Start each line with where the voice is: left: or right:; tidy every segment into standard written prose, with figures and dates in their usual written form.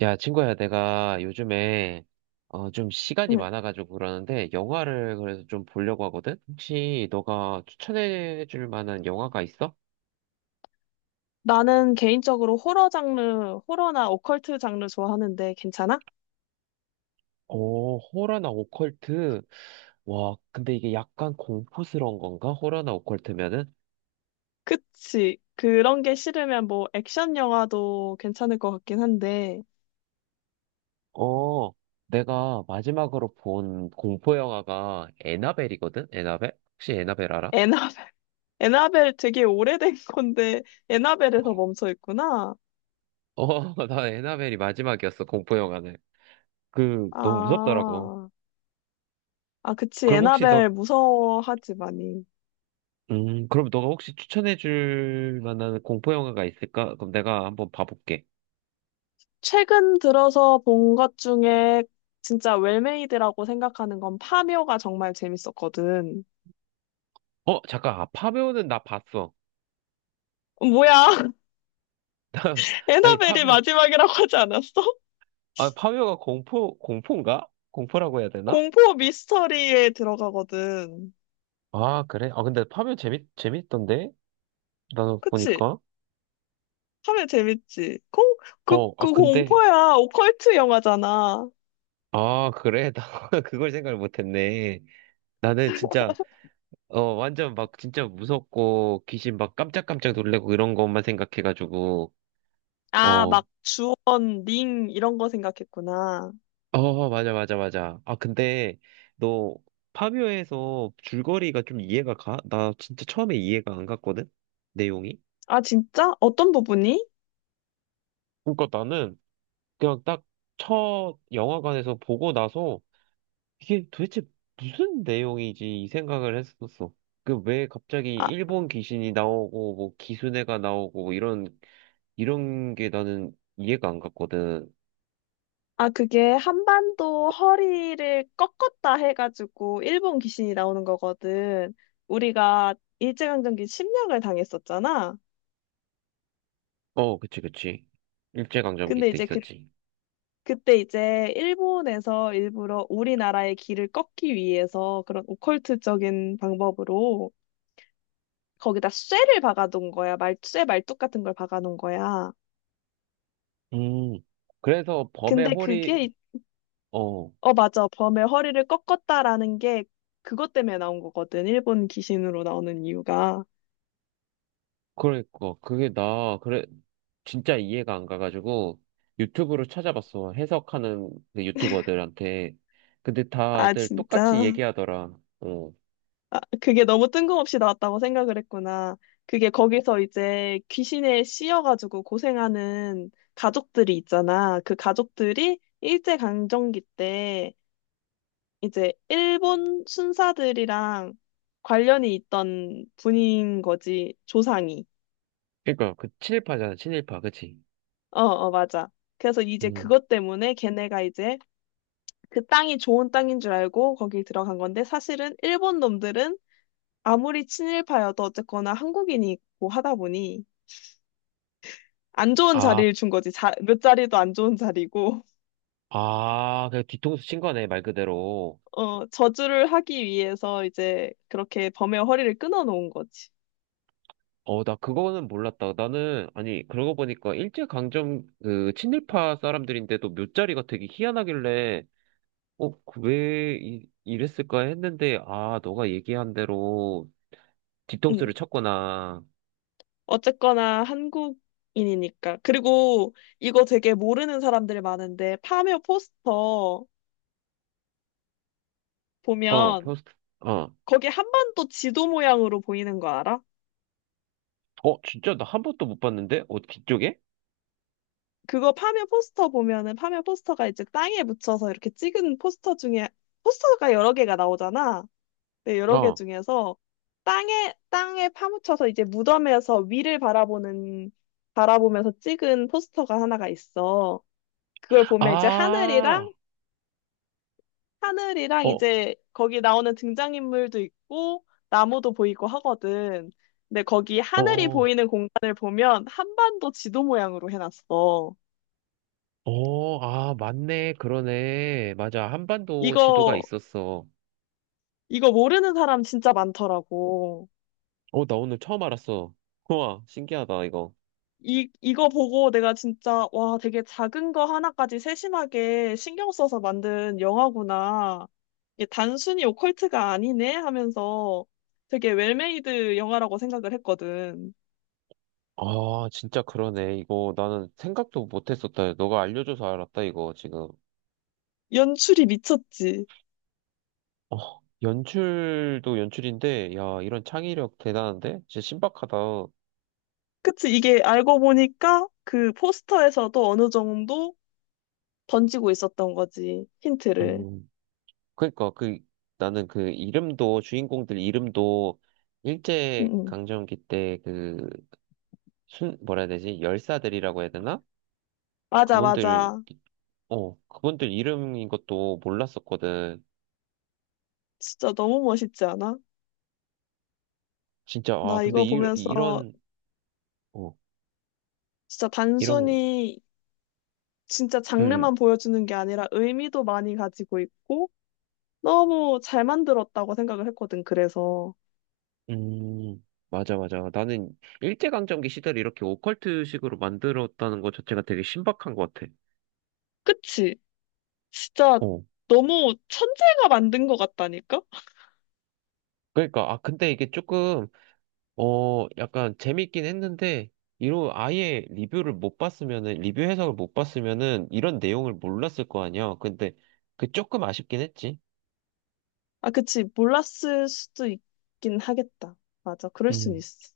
right: 야, 친구야, 내가 요즘에 좀 시간이
left: 응.
right: 많아가지고 그러는데 영화를 그래서 좀 보려고 하거든? 혹시 너가 추천해줄 만한 영화가 있어?
left: 나는 개인적으로 호러 장르, 호러나 오컬트 장르 좋아하는데 괜찮아?
right: 어, 호러나 오컬트. 와, 근데 이게 약간 공포스러운 건가? 호러나 오컬트면은?
left: 그치. 그런 게 싫으면 뭐 액션 영화도 괜찮을 것 같긴 한데,
right: 어, 내가 마지막으로 본 공포 영화가 애나벨이거든? 애나벨? 혹시 애나벨 알아?
left: 에나벨, 에나벨 되게 오래된 건데, 에나벨에서 멈춰 있구나.
right: 어, 나 애나벨이 마지막이었어, 공포 영화는. 그, 너무 무섭더라고.
left: 아, 아, 그치.
right: 그럼 혹시
left: 에나벨
right: 너
left: 무서워하지, 많이.
right: 그럼 너가 혹시 추천해줄 만한 공포 영화가 있을까? 그럼 내가 한번 봐볼게.
left: 최근 들어서 본 것 중에 진짜 웰메이드라고 생각하는 건 파묘가 정말 재밌었거든.
right: 어, 잠깐, 아, 파묘는 나 봤어.
left: 어, 뭐야,
right: 나, 아니,
left: 에나벨이
right: 파묘,
left: 마지막이라고 하지 않았어?
right: 아, 파묘가 공포인가? 공포라고 해야 되나?
left: 공포 미스터리에 들어가거든.
right: 아, 그래? 아, 근데 파묘 재밌던데? 나
left: 그치?
right: 보니까.
left: 하면 재밌지. 공, 그,
right: 어, 아,
left: 그
right: 근데,
left: 공포야. 오컬트 영화잖아.
right: 아, 그래? 나 그걸 생각을 못했네. 나는 진짜, 어, 완전 막 진짜 무섭고, 귀신 막 깜짝깜짝 놀래고 이런 것만 생각해가지고,
left: 아,
right: 어,
left: 막 주원, 링, 이런 거 생각했구나.
right: 어, 맞아. 아, 근데 너 파비오에서 줄거리가 좀 이해가 가? 나 진짜 처음에 이해가 안 갔거든? 내용이?
left: 아, 진짜? 어떤 부분이?
right: 그러니까 나는 그냥 딱 첫 영화관에서 보고 나서 이게 도대체 무슨 내용이지 이 생각을 했었어. 그 왜 갑자기
left: 아,
right: 일본 귀신이 나오고 뭐 기수네가 나오고 뭐 이런 게 나는 이해가 안 갔거든.
left: 아, 그게 한반도 허리를 꺾었다 해가지고 일본 귀신이 나오는 거거든. 우리가 일제강점기 침략을 당했었잖아.
right: 어, 그치. 일제강점기
left: 근데
right: 때
left: 이제 그
right: 있었지.
left: 그때 이제 일본에서 일부러 우리나라의 길을 꺾기 위해서 그런 오컬트적인 방법으로 거기다 쇠를 박아놓은 거야. 말, 쇠 말뚝 같은 걸 박아놓은 거야.
right: 음. 그래서 범의
left: 근데
right: 허리
left: 그게,
right: 어,
left: 어, 맞아. 범의 허리를 꺾었다라는 게 그것 때문에 나온 거거든. 일본 귀신으로 나오는 이유가.
right: 그러니까. 그게 나, 그래, 진짜 이해가 안 가가지고 유튜브로 찾아봤어. 해석하는 그 유튜버들한테. 근데
left: 아,
right: 다들 똑같이
left: 진짜.
right: 얘기하더라. 어.
left: 아, 그게 너무 뜬금없이 나왔다고 생각을 했구나. 그게 거기서 이제 귀신에 씌여가지고 고생하는 가족들이 있잖아. 그 가족들이 일제강점기 때 이제 일본 순사들이랑 관련이 있던 분인 거지, 조상이.
right: 그러니까 그 친일파잖아, 친일파. 그치?
left: 어, 어, 맞아. 그래서 이제
right: 음.
left: 그것 때문에 걔네가 이제 그 땅이 좋은 땅인 줄 알고 거기 들어간 건데 사실은 일본 놈들은 아무리 친일파여도 어쨌거나 한국인이고 하다 보니 안 좋은
right: 아,
left: 자리를 준 거지. 자, 몇 자리도 안 좋은 자리고.
right: 아, 그 뒤통수 친 거네, 말 그대로.
left: 어, 저주를 하기 위해서 이제 그렇게 범의 허리를 끊어 놓은 거지.
right: 어, 나 그거는 몰랐다. 나는, 아니, 그러고 보니까 일제강점, 그, 친일파 사람들인데도 묫자리가 되게 희한하길래 어, 그왜 이, 이랬을까 했는데, 아, 너가 얘기한 대로 디톡스를
left: 응.
right: 쳤구나.
left: 어쨌거나 한국인이니까. 그리고 이거 되게 모르는 사람들이 많은데 파묘 포스터
right: 어,
left: 보면
right: 포스트, 어,
left: 거기 한반도 지도 모양으로 보이는 거 알아?
right: 어, 진짜 나 한 번도 못 봤는데? 어, 뒤쪽에?
left: 그거 파묘 포스터 보면은 파묘 포스터가 이제 땅에 묻혀서 이렇게 찍은 포스터 중에 포스터가 여러 개가 나오잖아. 네, 여러 개
right: 어.
left: 중에서 땅에 파묻혀서 이제 무덤에서 위를 바라보는, 바라보면서 찍은 포스터가 하나가 있어. 그걸 보면 이제
right: 아,
left: 하늘이랑, 하늘이랑
right: 어,
left: 이제 거기 나오는 등장인물도 있고, 나무도 보이고 하거든. 근데 거기 하늘이
right: 어,
left: 보이는 공간을 보면 한반도 지도 모양으로 해놨어.
right: 아, 맞네. 그러네. 맞아. 한반도 지도가
left: 이거,
right: 있었어.
left: 이거 모르는 사람 진짜 많더라고.
right: 어, 나 오늘 처음 알았어. 우와, 신기하다, 이거.
left: 이거 보고 내가 진짜, 와, 되게 작은 거 하나까지 세심하게 신경 써서 만든 영화구나. 이게 단순히 오컬트가 아니네 하면서 되게 웰메이드 영화라고 생각을 했거든.
right: 아, 진짜 그러네. 이거 나는 생각도 못 했었다. 너가 알려줘서 알았다, 이거 지금.
left: 연출이 미쳤지.
right: 어, 연출도 연출인데, 야, 이런 창의력 대단한데? 진짜 신박하다.
left: 그치, 이게 알고 보니까 그 포스터에서도 어느 정도 던지고 있었던 거지. 힌트를.
right: 음, 그러니까 그 나는 그 이름도 주인공들 이름도
left: 응,
right: 일제
left: 응.
right: 강점기 때 그 순 뭐라 해야 되지? 열사들이라고 해야 되나?
left: 맞아,
right: 그분들
left: 맞아.
right: 어, 그분들 이름인 것도 몰랐었거든.
left: 진짜 너무 멋있지 않아?
right: 진짜 아,
left: 나
right: 근데
left: 이거
right: 이,
left: 보면서
right: 이런 어,
left: 진짜
right: 이런
left: 단순히 진짜
right: 음,
left: 장르만 보여주는 게 아니라 의미도 많이 가지고 있고 너무 잘 만들었다고 생각을 했거든. 그래서
right: 음, 맞아, 맞아. 나는 일제강점기 시대를 이렇게 오컬트식으로 만들었다는 것 자체가 되게 신박한 것 같아.
left: 그치? 진짜
right: 어.
left: 너무 천재가 만든 것 같다니까?
right: 그러니까, 아, 근데 이게 조금, 어, 약간 재밌긴 했는데, 이로 아예 리뷰를 못 봤으면은, 리뷰 해석을 못 봤으면은, 이런 내용을 몰랐을 거 아니야. 근데, 그 조금 아쉽긴 했지.
left: 아, 그치. 몰랐을 수도 있긴 하겠다. 맞아. 그럴 순
right: 음,
left: 있어.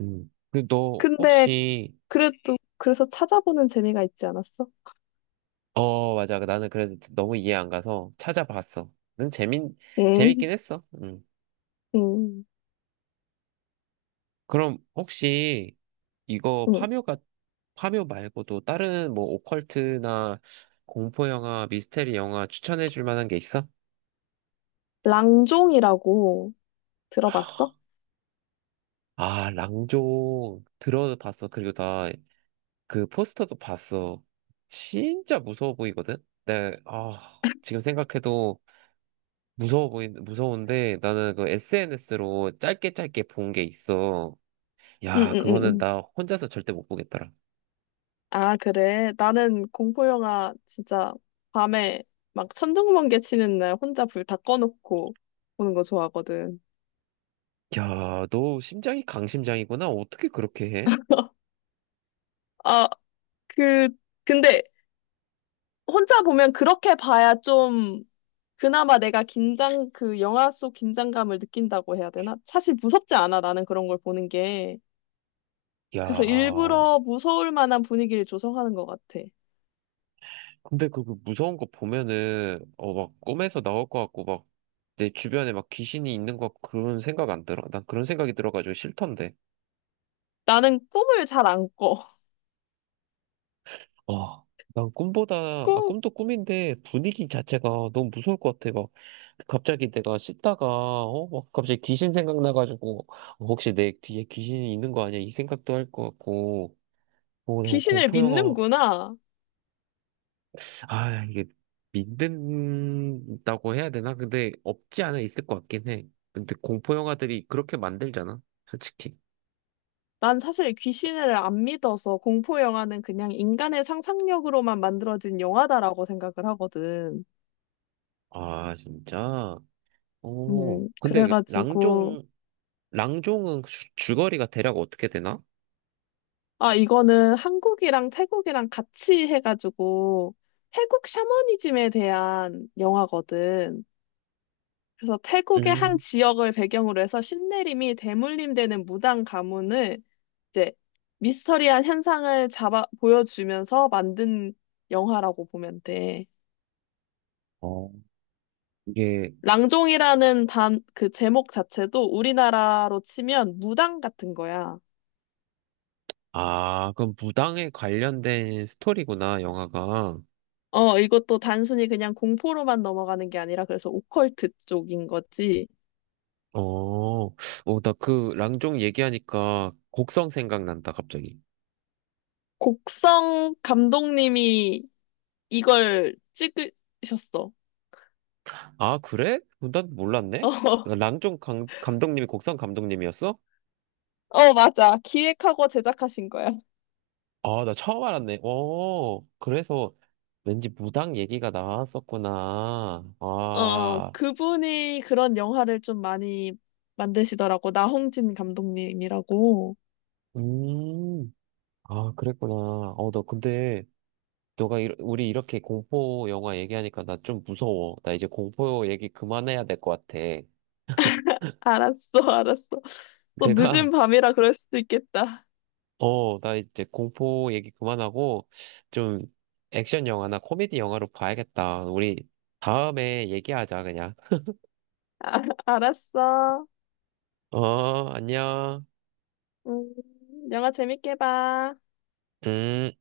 right: 그리고 너
left: 근데
right: 혹시,
left: 그래도 그래서 찾아보는 재미가 있지 않았어?
right: 어, 맞아. 나는 그래도 너무 이해 안 가서 찾아봤어. 는
left: 응,
right: 재밌긴 했어. 응.
left: 응,
right: 그럼 혹시 이거
left: 응.
right: 파묘가 파묘 말고도 다른 뭐 오컬트나 공포 영화, 미스테리 영화 추천해 줄 만한 게 있어?
left: 랑종이라고 들어봤어?
right: 아, 랑종 들어봤어. 그리고 나 그 포스터도 봤어. 진짜 무서워 보이거든. 네, 아, 지금 생각해도 무서워 보인 무서운데 나는 그 SNS로 짧게 짧게 본 게 있어.
left: 응, 응,
right: 야,
left: 응,
right: 그거는
left: 응.
right: 나 혼자서 절대 못 보겠더라.
left: 아, 그래. 나는 공포 영화 진짜 밤에 막 천둥번개 치는 날 혼자 불 다 꺼놓고 보는 거 좋아하거든.
right: 야, 너 심장이 강심장이구나. 어떻게 그렇게 해?
left: 아, 그, 근데 혼자 보면 그렇게 봐야 좀 그나마 내가 긴장, 그 영화 속 긴장감을 느낀다고 해야 되나? 사실 무섭지 않아, 나는 그런 걸 보는 게.
right: 야,
left: 그래서 일부러 무서울 만한 분위기를 조성하는 것 같아.
right: 근데 그그 무서운 거 보면은, 어, 막 꿈에서 나올 것 같고, 막 내 주변에 막 귀신이 있는 것 같고 그런 생각 안 들어? 난 그런 생각이 들어가지고 싫던데.
left: 나는 꿈을 잘 안 꿔.
right: 아, 난 꿈보다, 아,
left: 꿈,
right: 꿈도 꿈인데 분위기 자체가 너무 무서울 것 같아. 막 갑자기 내가 씻다가, 어, 막 갑자기 귀신 생각나가지고, 어, 혹시 내 귀에 귀신이 있는 거 아니야? 이 생각도 할 것 같고, 어, 내가
left: 귀신을
right: 공포 영화
left: 믿는구나.
right: 아, 이게 믿는다고 해야 되나? 근데 없지 않아 있을 것 같긴 해. 근데 공포 영화들이 그렇게 만들잖아, 솔직히.
left: 난 사실 귀신을 안 믿어서 공포 영화는 그냥 인간의 상상력으로만 만들어진 영화다라고 생각을 하거든.
right: 아, 진짜? 오, 근데 그
left: 그래가지고,
right: 랑종, 랑종은 줄거리가 대략 어떻게 되나?
left: 아, 이거는 한국이랑 태국이랑 같이 해가지고, 태국 샤머니즘에 대한 영화거든. 그래서 태국의 한
right: 음.
left: 지역을 배경으로 해서 신내림이 대물림되는 무당 가문을 이제 미스터리한 현상을 잡아, 보여주면서 만든 영화라고 보면 돼.
right: 어, 이게,
left: 랑종이라는 단, 그 제목 자체도 우리나라로 치면 무당 같은 거야.
right: 아, 그럼 무당에 관련된 스토리구나, 영화가.
left: 어, 이것도 단순히 그냥 공포로만 넘어가는 게 아니라 그래서 오컬트 쪽인 거지.
right: 어, 어, 나 그 랑종 얘기하니까 곡성 생각난다, 갑자기.
left: 곡성 감독님이 이걸 찍으셨어.
right: 아, 그래? 난 몰랐네?
left: 어,
right: 랑종 감독님이 곡성 감독님이었어?
left: 어, 맞아. 기획하고 제작하신 거야.
right: 아, 나 처음 알았네. 어, 그래서 왠지 무당 얘기가 나왔었구나.
left: 어,
right: 아,
left: 그분이 그런 영화를 좀 많이 만드시더라고. 나홍진 감독님이라고.
right: 음, 아, 그랬구나. 어, 너 근데, 너가, 이, 우리 이렇게 공포 영화 얘기하니까 나 좀 무서워. 나 이제 공포 얘기 그만해야 될 것 같아.
left: 알았어, 알았어. 또
right: 내가
left: 늦은 밤이라 그럴 수도 있겠다.
right: 어, 나 이제 공포 얘기 그만하고 좀 액션 영화나 코미디 영화로 봐야겠다. 우리 다음에 얘기하자, 그냥.
left: 아, 알았어.
right: 어, 안녕.
left: 음, 영화 재밌게 봐.
right: 음.